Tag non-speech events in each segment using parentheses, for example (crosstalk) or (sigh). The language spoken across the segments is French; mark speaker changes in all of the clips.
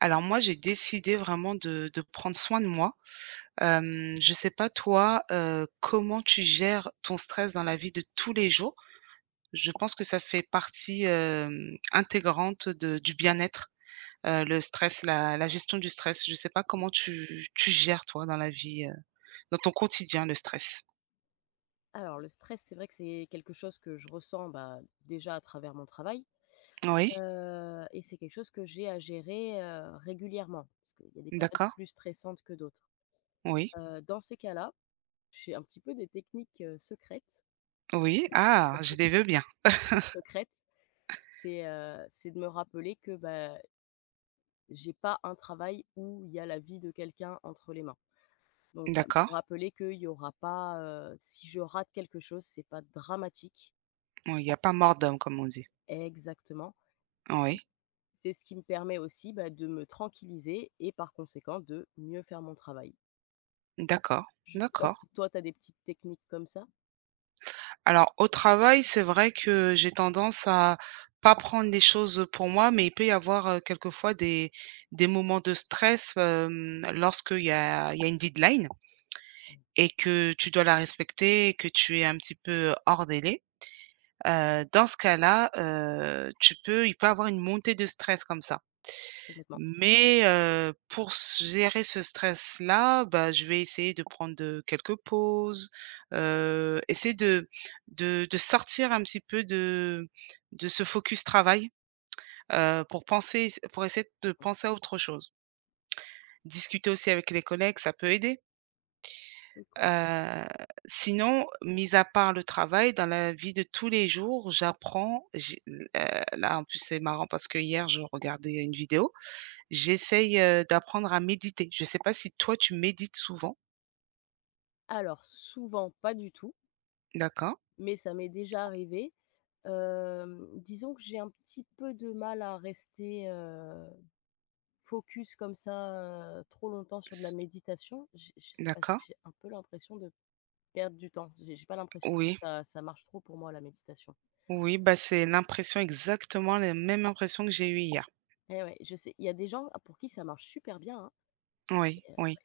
Speaker 1: Alors moi, j'ai décidé vraiment de prendre soin de moi. Je sais pas toi, comment tu gères ton stress dans la vie de tous les jours? Je pense que ça fait partie, intégrante de du bien-être, le stress, la gestion du stress. Je sais pas comment tu gères toi dans la vie, dans ton quotidien le stress?
Speaker 2: Alors le stress, c'est vrai que c'est quelque chose que je ressens, bah, déjà à travers mon travail,
Speaker 1: Oui,
Speaker 2: et c'est quelque chose que j'ai à gérer, régulièrement parce qu'il y a des périodes
Speaker 1: d'accord,
Speaker 2: plus stressantes que d'autres.
Speaker 1: oui,
Speaker 2: Dans ces cas-là, j'ai un petit peu des techniques, secrètes.
Speaker 1: oui. Ah, je
Speaker 2: (laughs)
Speaker 1: les veux bien.
Speaker 2: Secrètes, c'est de me rappeler que, bah, j'ai pas un travail où il y a la vie de quelqu'un entre les mains. Donc me
Speaker 1: D'accord.
Speaker 2: rappeler qu'il y aura pas, si je rate quelque chose, c'est pas dramatique
Speaker 1: Oui, il y a pas mort d'homme comme on dit.
Speaker 2: exactement.
Speaker 1: Oui,
Speaker 2: C'est ce qui me permet aussi, bah, de me tranquilliser et par conséquent de mieux faire mon travail.
Speaker 1: d'accord,
Speaker 2: Je sais pas
Speaker 1: d'accord.
Speaker 2: si toi tu as des petites techniques comme ça?
Speaker 1: Alors au travail, c'est vrai que j'ai tendance à pas prendre les choses pour moi, mais il peut y avoir, quelquefois des moments de stress, lorsqu'il y a une deadline
Speaker 2: Mmh,
Speaker 1: et que
Speaker 2: oui,
Speaker 1: tu dois la respecter et que tu es un petit peu hors délai. Dans ce cas-là, tu peux il peut y avoir une montée de stress comme ça.
Speaker 2: complètement.
Speaker 1: Mais pour s gérer ce stress-là, bah, je vais essayer de prendre, quelques pauses, essayer de sortir un petit peu de ce focus travail, heu, pour penser pour essayer de
Speaker 2: Mmh mh.
Speaker 1: penser à autre chose. Discuter aussi avec les collègues, ça peut aider.
Speaker 2: Oui,
Speaker 1: Heu, Sinon, mis à part le travail, dans la vie de tous les jours, j'apprends j'ai l là, en plus, c'est marrant parce que hier, je regardais une vidéo. J'essaye, d'apprendre à méditer. Je ne sais pas si toi tu médites souvent?
Speaker 2: alors souvent pas du tout,
Speaker 1: D'accord.
Speaker 2: mais ça m'est déjà arrivé. Disons que j'ai un petit peu de mal à rester, focus comme ça, trop longtemps sur de la
Speaker 1: S
Speaker 2: méditation. J'ai je
Speaker 1: D'accord.
Speaker 2: j'ai un peu l'impression de perdre du temps, j'ai pas l'impression que
Speaker 1: Oui,
Speaker 2: ça marche trop pour moi la méditation.
Speaker 1: oui, bah, c'est l'impression exactement la même impression que j'ai eue hier.
Speaker 2: Eh ouais, je sais, il y a des gens pour qui ça marche super bien, hein
Speaker 1: Oui,
Speaker 2: et
Speaker 1: oui.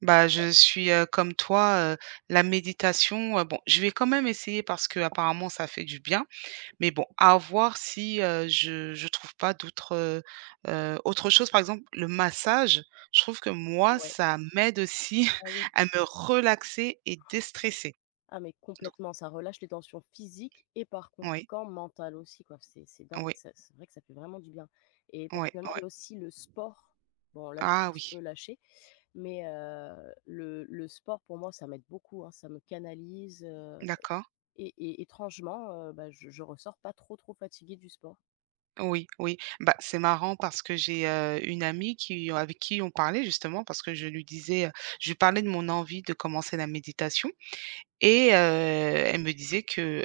Speaker 1: Bah, je suis, comme toi, la méditation, bon, je vais quand même essayer parce que apparemment ça fait du bien, mais bon, à voir si, je trouve pas d'autres, autre chose. Par exemple, le massage, je trouve que moi,
Speaker 2: ouais,
Speaker 1: ça m'aide aussi
Speaker 2: ah oui,
Speaker 1: (laughs) à me relaxer et déstresser.
Speaker 2: ah mais
Speaker 1: Donc
Speaker 2: complètement, ça relâche les tensions physiques et par
Speaker 1: oui.
Speaker 2: conséquent mentales aussi quoi. C'est dingue,
Speaker 1: Oui,
Speaker 2: ça c'est vrai que ça fait vraiment du bien et
Speaker 1: oui,
Speaker 2: personnellement, il
Speaker 1: oui.
Speaker 2: y a aussi le sport. Bon là, j'ai un
Speaker 1: Ah
Speaker 2: petit peu
Speaker 1: oui,
Speaker 2: lâché, mais le sport pour moi, ça m'aide beaucoup, hein, ça me canalise,
Speaker 1: d'accord.
Speaker 2: et étrangement, bah, je ressors pas trop, trop fatiguée du sport.
Speaker 1: Oui, oui. Bah, c'est marrant parce que j'ai une amie qui, avec qui on parlait justement, parce que je lui disais, je lui parlais de mon envie de commencer la méditation et elle me disait que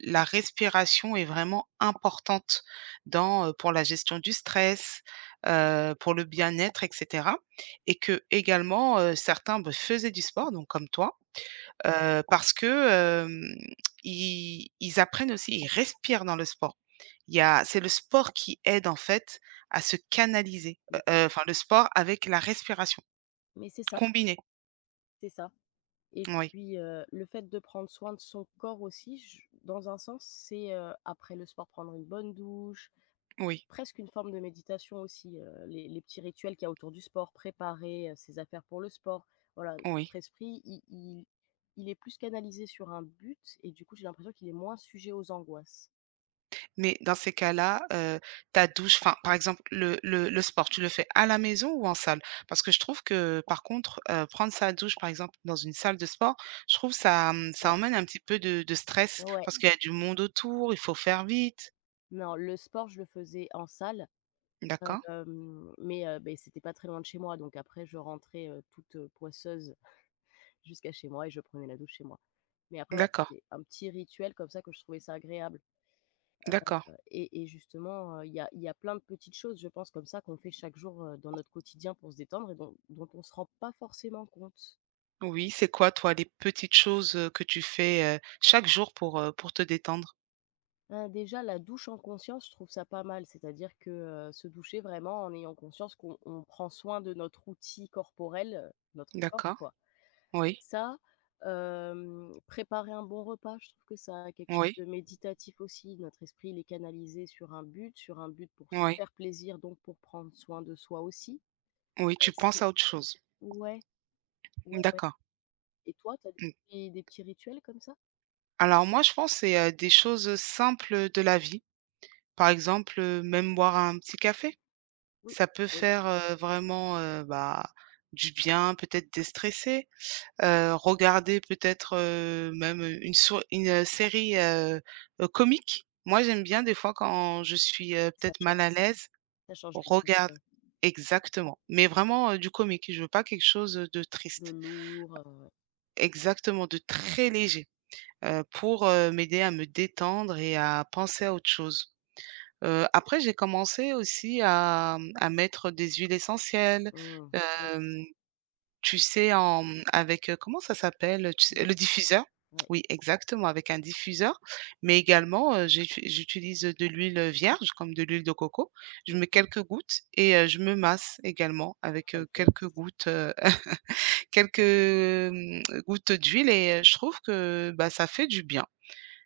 Speaker 1: la respiration est vraiment importante pour la gestion du stress, pour le bien-être, etc. Et que également, certains, bah, faisaient du sport, donc comme toi. Parce que, hem, ils apprennent aussi, ils respirent dans le sport. Il y a C'est le sport qui aide en fait à se canaliser,
Speaker 2: Mais c'est
Speaker 1: enfin le sport avec la respiration
Speaker 2: mais c'est ça,
Speaker 1: combinée.
Speaker 2: c'est ça. Et
Speaker 1: Oui,
Speaker 2: puis, le fait de prendre soin de son corps aussi, j dans un sens, c'est, après le sport, prendre une bonne douche,
Speaker 1: oui,
Speaker 2: presque une forme de méditation aussi, les petits rituels qu'il y a autour du sport, préparer, ses affaires pour le sport. Voilà, notre
Speaker 1: oui.
Speaker 2: esprit, i il est plus canalisé sur un but et du coup, j'ai l'impression qu'il est moins sujet aux angoisses.
Speaker 1: Mais dans ces cas-là, ta douche enfin par exemple le sport, tu le fais à la maison ou en salle? Parce que je trouve que par contre, prendre sa douche par exemple dans une salle de sport, je trouve ça,
Speaker 2: Ouais,
Speaker 1: ça emmène un petit peu de stress
Speaker 2: ouais,
Speaker 1: parce qu'il
Speaker 2: ouais.
Speaker 1: y a du monde autour, il faut faire vite.
Speaker 2: Non, le sport, je le faisais en salle,
Speaker 1: D'accord,
Speaker 2: mais beh, c'était pas très loin de chez moi, donc après je rentrais, toute, poisseuse jusqu'à chez moi et je prenais la douche chez moi. Mais après voilà,
Speaker 1: d'accord.
Speaker 2: c'était un petit rituel comme ça que je trouvais ça agréable, heu
Speaker 1: D'accord.
Speaker 2: et justement, il y a plein de petites choses, je pense, comme ça qu'on fait chaque jour, dans notre quotidien pour se détendre et dont on se rend pas forcément compte.
Speaker 1: Oui, c'est quoi, toi, les petites choses, que tu fais, chaque jour pour te détendre?
Speaker 2: Déjà la douche en conscience, je trouve ça pas mal, c'est-à-dire que, se doucher vraiment en ayant conscience qu'on on prend soin de notre outil corporel, notre corps
Speaker 1: D'accord.
Speaker 2: quoi.
Speaker 1: Oui,
Speaker 2: Ça, préparer un bon repas, je trouve que ça a quelque chose
Speaker 1: oui,
Speaker 2: de méditatif aussi. Notre esprit, il est canalisé sur un but pour se
Speaker 1: oui,
Speaker 2: faire plaisir, donc pour prendre soin de soi aussi.
Speaker 1: oui, tu
Speaker 2: C'est
Speaker 1: penses à autre chose.
Speaker 2: ouais, ouais, ouais.
Speaker 1: D'accord.
Speaker 2: Et toi, tu as des
Speaker 1: Mmh.
Speaker 2: petits des petits rituels comme ça?
Speaker 1: Alors moi, je pense que c'est, des choses simples de la vie. Par exemple, même boire un petit café.
Speaker 2: Oui,
Speaker 1: Ça peut
Speaker 2: oui,
Speaker 1: faire, vraiment, bah, du bien, peut-être déstresser, regarder peut-être, même, une, série, comique. Moi, j'aime bien des fois quand je suis,
Speaker 2: ça
Speaker 1: peut-être
Speaker 2: change
Speaker 1: mal à l'aise.
Speaker 2: ça change les idées,
Speaker 1: Regarde.
Speaker 2: ouais.
Speaker 1: Exactement, mais vraiment, du comique. Je veux pas quelque chose de
Speaker 2: De
Speaker 1: triste.
Speaker 2: lourd, ouais.
Speaker 1: Exactement, de très léger, pour, m'aider à me détendre et à penser à autre chose. Après j'ai commencé aussi à mettre des huiles essentielles,
Speaker 2: Mmh. Et oui.
Speaker 1: hem tu sais, avec, comment ça s'appelle? Tu
Speaker 2: Tu
Speaker 1: sais, le
Speaker 2: donnes
Speaker 1: diffuseur.
Speaker 2: ouais.
Speaker 1: Oui, exactement, avec un diffuseur, mais également, j'utilise de l'huile vierge comme de l'huile de coco. Je mets
Speaker 2: Mmh.
Speaker 1: quelques gouttes et je me masse également avec,
Speaker 2: Ah
Speaker 1: quelques
Speaker 2: yes.
Speaker 1: gouttes, (laughs) quelques, gouttes d'huile et je trouve que, bah, ça fait du bien.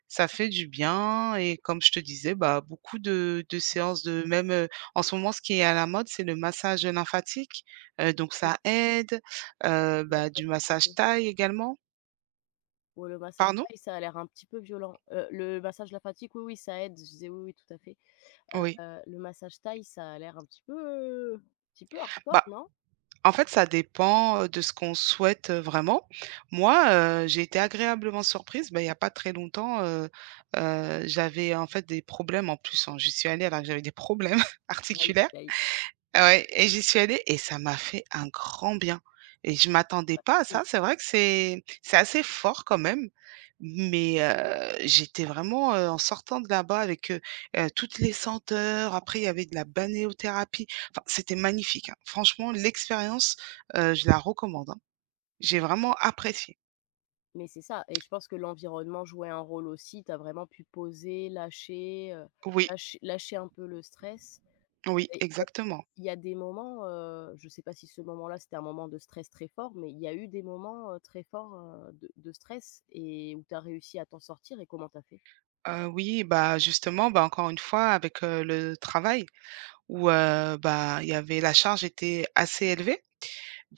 Speaker 1: Ça fait du bien et comme je te disais, bah, beaucoup de séances de même, en ce moment, ce qui est à la mode, c'est le massage lymphatique, donc
Speaker 2: Oui,
Speaker 1: ça aide,
Speaker 2: ouais,
Speaker 1: bah,
Speaker 2: ouais,
Speaker 1: du
Speaker 2: tout à
Speaker 1: massage
Speaker 2: fait.
Speaker 1: taille également.
Speaker 2: Ouais, le massage
Speaker 1: Pardon?
Speaker 2: thaï, ça a l'air un petit peu violent. Le massage de la fatigue, oui, oui, ça aide. Je disais oui, oui, tout à fait.
Speaker 1: Oui.
Speaker 2: Le massage thaï, ça a l'air un petit peu hardcore,
Speaker 1: Bah,
Speaker 2: non?
Speaker 1: en fait, ça dépend, de ce qu'on souhaite, vraiment. Moi, j'ai été agréablement surprise, bah, il y a pas très longtemps, j'avais en fait des problèmes en plus, hein, j'y suis allée alors que j'avais des problèmes (laughs)
Speaker 2: Aïe,
Speaker 1: articulaires.
Speaker 2: aïe, aïe.
Speaker 1: Ah ouais, et j'y suis allée et ça m'a fait un grand bien et je m'attendais pas à ça. C'est vrai que c'est assez fort quand même, mais j'étais vraiment, en sortant de là-bas avec, toutes les senteurs. Après, il y avait de la balnéothérapie. Enfin, c'était magnifique, hein. Franchement, l'expérience, je la recommande, hein. J'ai vraiment apprécié.
Speaker 2: Mais c'est ça et je pense que l'environnement jouait un rôle aussi. Tu as vraiment pu poser, lâcher,
Speaker 1: Oui,
Speaker 2: lâcher un peu le stress
Speaker 1: oui,
Speaker 2: et
Speaker 1: exactement.
Speaker 2: il y a des moments, je ne sais pas si ce moment-là, c'était un moment de stress très fort, mais il y a eu des moments, très forts, de stress et où tu as réussi à t'en sortir et comment tu as fait?
Speaker 1: Oui, bah, justement, bah, encore une fois avec, le travail où, bah, il y avait la charge était assez élevée.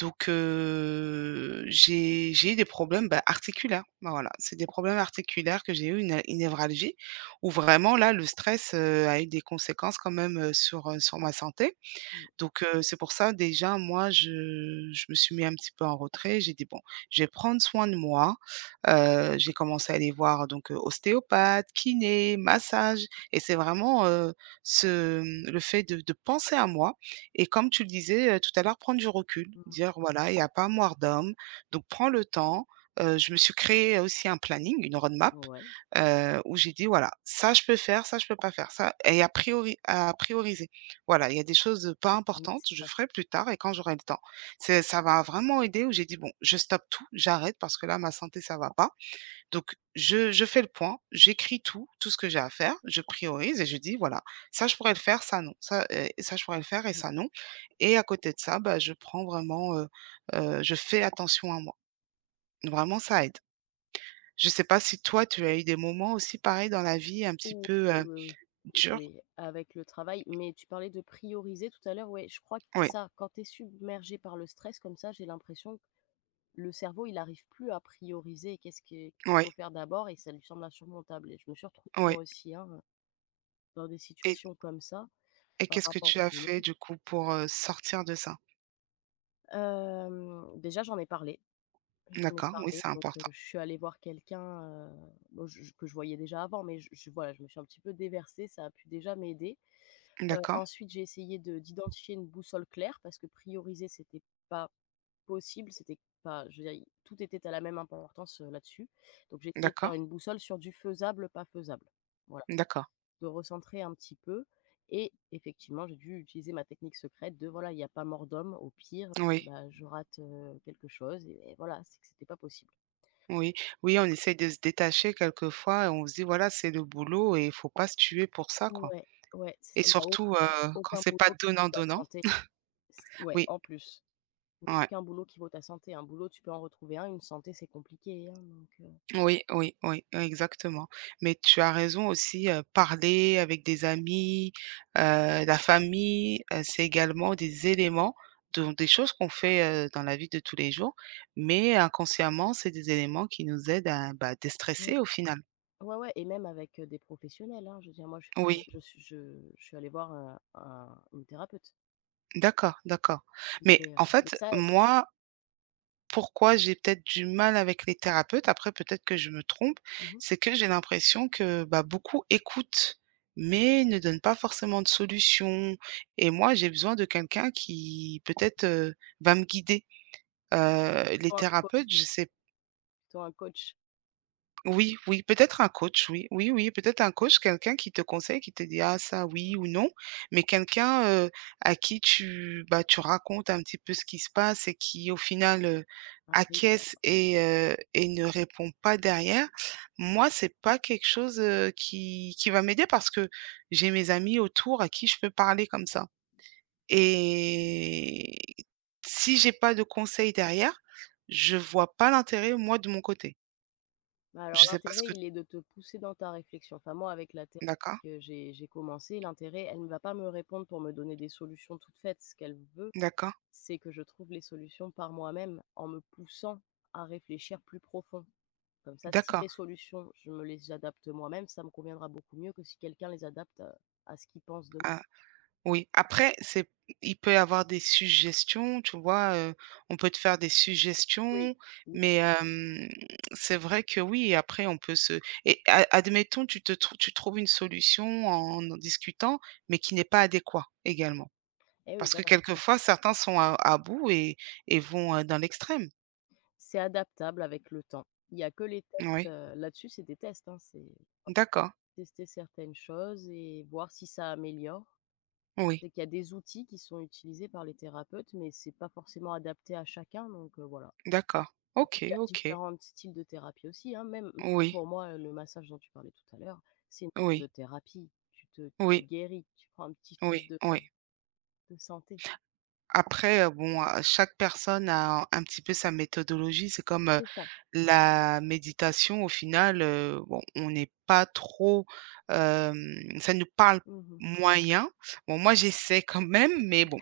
Speaker 1: Donc j'ai eu des problèmes, bah, articulaires. Ben, voilà, c'est des problèmes articulaires, que j'ai eu une névralgie où vraiment là, le stress, a eu des conséquences quand même, sur ma santé.
Speaker 2: Mmh,
Speaker 1: Donc c'est pour ça, déjà moi je me suis mis un petit peu en retrait. J'ai dit: «Bon, je vais prendre soin de moi». J'ai commencé à aller voir donc ostéopathe, kiné, massage et c'est vraiment, le fait de penser à moi et comme tu le disais, tout à l'heure, prendre du recul,
Speaker 2: mmh,
Speaker 1: dire: «Voilà, il y a pas mort d'homme, donc prends le temps». Je me suis créé aussi un planning, une roadmap,
Speaker 2: ouais,
Speaker 1: où j'ai dit: «Voilà, ça je peux faire, ça je peux pas faire, ça» et à prioriser. Voilà, il y a des choses pas
Speaker 2: ouais,
Speaker 1: importantes,
Speaker 2: c'est
Speaker 1: je
Speaker 2: ça.
Speaker 1: ferai plus tard et quand j'aurai le temps. C'est ça, m'a vraiment aidée où j'ai dit: «Bon, je stoppe tout, j'arrête parce que là, ma santé, ça va pas». Donc je fais le point, j'écris tout, tout ce que j'ai à faire, je priorise et je dis: «Voilà, ça je pourrais le faire, ça non, ça je pourrais le faire et ça non» et à côté de ça, bah, je prends vraiment, je fais attention à moi. Vraiment, ça aide. Je sais pas si toi, tu as eu des moments aussi pareils dans la vie un petit
Speaker 2: Oui,
Speaker 1: peu,
Speaker 2: oui, oui. Oui,
Speaker 1: durs?
Speaker 2: oui, avec le travail. Mais tu parlais de prioriser tout à l'heure, ouais, je crois que
Speaker 1: Oui,
Speaker 2: c'est ça. Quand tu es submergé par le stress comme ça, j'ai l'impression que le cerveau, il n'arrive plus à prioriser qu'est-ce qu'il
Speaker 1: oui,
Speaker 2: faut faire d'abord et ça lui semble insurmontable. Et je me suis retrouvée moi
Speaker 1: oui.
Speaker 2: aussi, hein, dans des situations comme ça
Speaker 1: Et
Speaker 2: par
Speaker 1: qu'est-ce que
Speaker 2: rapport au
Speaker 1: tu as fait
Speaker 2: boulot.
Speaker 1: du coup pour, sortir de ça?
Speaker 2: Déjà, j'en ai parlé. J'en ai
Speaker 1: D'accord, oui,
Speaker 2: parlé,
Speaker 1: c'est
Speaker 2: donc
Speaker 1: important.
Speaker 2: je suis allée voir quelqu'un, bon, je que je voyais déjà avant, mais je voilà, je me suis un petit peu déversée, ça a pu déjà m'aider.
Speaker 1: D'accord,
Speaker 2: Ensuite, j'ai essayé de d'identifier une boussole claire parce que prioriser, c'était pas possible, c'était pas je veux dire, i tout était à la même importance, là-dessus. Donc j'ai essayé de faire
Speaker 1: d'accord,
Speaker 2: une boussole sur du faisable, pas faisable. Voilà,
Speaker 1: d'accord.
Speaker 2: de recentrer un petit peu et effectivement, j'ai dû utiliser ma technique secrète de voilà, il y a pas mort d'homme, au pire,
Speaker 1: Oui,
Speaker 2: bah, je rate, quelque chose et voilà, c'est que c'était pas possible.
Speaker 1: oui, oui, on essaye de se détacher quelquefois et on se dit: «Voilà, c'est le boulot et il faut pas se tuer pour ça, quoi»,
Speaker 2: Ouais, ouais,
Speaker 1: et
Speaker 2: il y a au
Speaker 1: surtout, quand
Speaker 2: aucun
Speaker 1: c'est pas
Speaker 2: boulot qui perd
Speaker 1: donnant-donnant.
Speaker 2: santé. Ouais,
Speaker 1: Oui,
Speaker 2: en plus.
Speaker 1: ouais.
Speaker 2: Aucun boulot qui vaut ta santé. Un boulot, tu peux en retrouver un, une santé, c'est compliqué, hein, donc
Speaker 1: Oui, oui, oui, oui, exactement. Mais tu as raison aussi, parler avec des amis, la famille, c'est également des éléments, donc des choses qu'on fait dans la vie de tous les jours, mais inconsciemment, c'est des éléments qui nous aident à, bah,
Speaker 2: ouais.
Speaker 1: déstresser au final.
Speaker 2: Ouais, ouais et même avec, des professionnels, hein. Je veux dire, moi, je
Speaker 1: Oui,
Speaker 2: je suis je je suis allée voir, un une thérapeute,
Speaker 1: d'accord, d'accord. Mais en
Speaker 2: mais
Speaker 1: fait,
Speaker 2: ça
Speaker 1: moi, pourquoi j'ai peut-être du mal avec les thérapeutes, après peut-être que je me trompe,
Speaker 2: mmh mh,
Speaker 1: c'est que j'ai l'impression que, bah, beaucoup écoutent, mais ne donnent pas forcément de solution, et moi, j'ai besoin de quelqu'un qui peut-être, va me guider. Les
Speaker 2: plutôt un coach
Speaker 1: thérapeutes, je sais
Speaker 2: plutôt un coach.
Speaker 1: Oui, oui, peut-être un coach, oui. Oui, oui, peut-être un coach, quelqu'un qui te conseille, qui te dit: «Ah ça, oui» ou «non», mais quelqu'un, à qui tu, bah, tu racontes un petit peu ce qui se passe et qui au final, acquiesce
Speaker 2: (unintelligible)
Speaker 1: et ne répond pas derrière. Moi, c'est pas quelque chose, qui va m'aider parce que j'ai mes amis autour à qui je peux parler comme ça, et si j'ai pas de conseil derrière, je vois pas l'intérêt moi de mon côté.
Speaker 2: Bah, alors
Speaker 1: Je sais pas ce
Speaker 2: l'intérêt,
Speaker 1: que
Speaker 2: il est de te pousser dans ta réflexion. Enfin, moi, avec la thérapie
Speaker 1: D'accord?
Speaker 2: que j'ai commencé, l'intérêt, elle ne va pas me répondre pour me donner des solutions toutes faites. Ce qu'elle veut,
Speaker 1: D'accord,
Speaker 2: c'est que je trouve les solutions par moi-même en me poussant à réfléchir plus profond. Comme ça, si
Speaker 1: d'accord.
Speaker 2: mes solutions, je me les adapte moi-même, ça me conviendra beaucoup mieux que si quelqu'un les adapte à ce qu'il pense de moi.
Speaker 1: Ah oui, après c'est il peut y avoir des suggestions, tu vois? On peut te faire des
Speaker 2: Oui.
Speaker 1: suggestions,
Speaker 2: Oui,
Speaker 1: mais c'est vrai que oui, après on peut se et a admettons tu trouves une solution en discutant, mais qui n'est pas adéquat également.
Speaker 2: eh oui,
Speaker 1: Parce que
Speaker 2: voilà, c'est ça.
Speaker 1: quelquefois certains sont à bout et vont, dans l'extrême.
Speaker 2: C'est adaptable avec le temps. Il y a que les tests,
Speaker 1: Oui,
Speaker 2: là-dessus, c'est des tests, hein, c'est
Speaker 1: d'accord,
Speaker 2: tester certaines choses et voir si ça améliore.
Speaker 1: oui,
Speaker 2: C'est qu'il y a des outils qui sont utilisés par les thérapeutes, mais c'est pas forcément adapté à chacun, donc voilà.
Speaker 1: d'accord.
Speaker 2: Il
Speaker 1: OK,
Speaker 2: y a
Speaker 1: OK.
Speaker 2: différents styles de thérapie aussi, hein. Même
Speaker 1: Oui,
Speaker 2: pour moi, le massage dont tu parlais tout à l'heure, c'est une forme de
Speaker 1: oui,
Speaker 2: thérapie. Tu te
Speaker 1: oui,
Speaker 2: guéris, tu prends un petit
Speaker 1: oui,
Speaker 2: shot
Speaker 1: oui,
Speaker 2: de
Speaker 1: oui.
Speaker 2: de santé.
Speaker 1: Après, bon, chaque personne a un petit peu sa méthodologie. C'est comme,
Speaker 2: C'est ça.
Speaker 1: la méditation au final, bon, on n'est pas trop, ça nous parle
Speaker 2: Mmh mh.
Speaker 1: moyen. Bon, moi, j'essaie quand même, mais bon,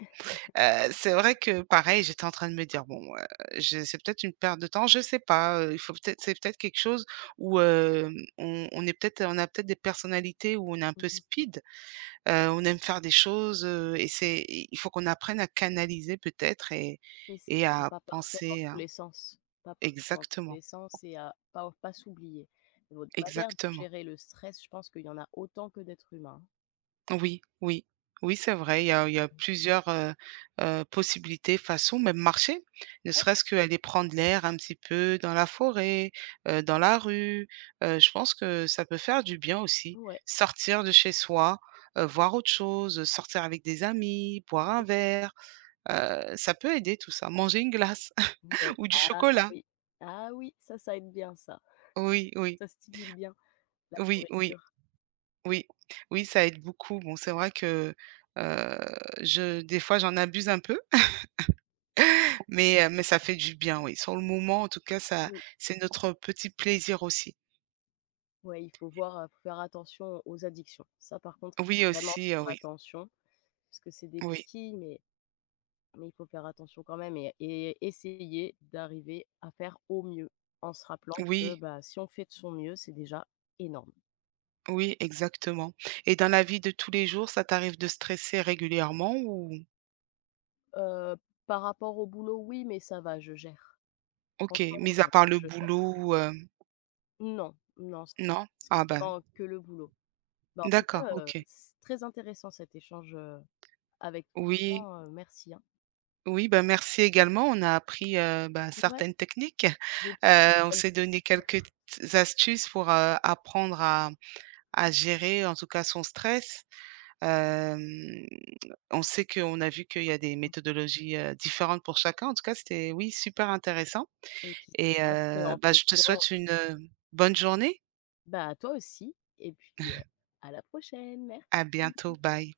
Speaker 1: c'est vrai que pareil, j'étais en train de me dire: «Bon, je c'est peut-être une perte de temps, je sais pas, il faut peut-être c'est peut-être quelque chose où, on est peut-être on a peut-être des personnalités où on est un peu
Speaker 2: Mmh.
Speaker 1: speed». On aime faire des choses, et c'est il faut qu'on apprenne à canaliser peut-être
Speaker 2: C'est ça,
Speaker 1: et
Speaker 2: à
Speaker 1: à
Speaker 2: pas partir dans
Speaker 1: penser
Speaker 2: tous
Speaker 1: à
Speaker 2: les sens, pas partir dans tous
Speaker 1: exactement,
Speaker 2: les sens et à pas s'oublier. Notre manière de
Speaker 1: exactement.
Speaker 2: gérer le stress, je pense qu'il y en a autant que d'êtres humains.
Speaker 1: Oui, oui, oui, c'est vrai, il y a
Speaker 2: Mmh.
Speaker 1: plusieurs, possibilités, façons, même marcher, ne serait-ce qu'aller prendre l'air un petit peu dans la forêt, dans la rue, je pense que ça peut faire du bien aussi.
Speaker 2: Ouais,
Speaker 1: Sortir de chez soi, voir autre chose, sortir avec des amis, boire un
Speaker 2: oui,
Speaker 1: verre, ça peut aider tout ça. Manger une glace.
Speaker 2: ouais.
Speaker 1: Ou du
Speaker 2: Ah
Speaker 1: chocolat.
Speaker 2: oui, ah oui, ça aide bien ça.
Speaker 1: Oui, oui,
Speaker 2: Ça stimule bien la
Speaker 1: oui, oui,
Speaker 2: nourriture.
Speaker 1: oui. Oui, ça aide beaucoup. Bon, c'est vrai que, heu, je des fois, j'en abuse un peu, mais mais ça fait du bien, oui. Sur le moment, en tout cas, ça
Speaker 2: Oui.
Speaker 1: c'est notre petit plaisir aussi.
Speaker 2: Ouais, il faut voir, faut faire attention aux addictions. Ça, par contre,
Speaker 1: Oui,
Speaker 2: vraiment
Speaker 1: aussi,
Speaker 2: faire
Speaker 1: oui,
Speaker 2: attention, parce que c'est des
Speaker 1: oui,
Speaker 2: béquilles, mais il faut faire attention quand même et essayer d'arriver à faire au mieux, en se rappelant que,
Speaker 1: oui,
Speaker 2: bah, si on fait de son mieux, c'est déjà énorme.
Speaker 1: oui, exactement. Et dans la vie de tous les jours, ça t'arrive de stresser régulièrement ou
Speaker 2: Heu, Par rapport au boulot, oui, mais ça va, je gère.
Speaker 1: OK,
Speaker 2: Franchement,
Speaker 1: mis à part le
Speaker 2: je gère.
Speaker 1: boulot,
Speaker 2: Non, non, ça va.
Speaker 1: non?
Speaker 2: C'est
Speaker 1: Ah ben,
Speaker 2: vraiment que le boulot. Bah, en tout cas,
Speaker 1: d'accord, OK.
Speaker 2: c'est très intéressant cet échange, avec toi,
Speaker 1: Oui.
Speaker 2: vraiment, merci, hein.
Speaker 1: Oui, bah, merci également. On a appris, bah,
Speaker 2: Ouais,
Speaker 1: certaines techniques.
Speaker 2: des
Speaker 1: On s'est donné quelques t astuces pour, apprendre à gérer, en tout cas, son stress. Hem, on sait Qu'on a vu qu'il y a des méthodologies, différentes pour chacun. En tout cas, c'était, oui, super intéressant
Speaker 2: Donc, qui
Speaker 1: et
Speaker 2: s'adapte en
Speaker 1: bah, je te
Speaker 2: fonction
Speaker 1: souhaite une, bonne journée.
Speaker 2: bah, à toi aussi et puis, à la prochaine,
Speaker 1: À
Speaker 2: merci.
Speaker 1: bientôt. Bye.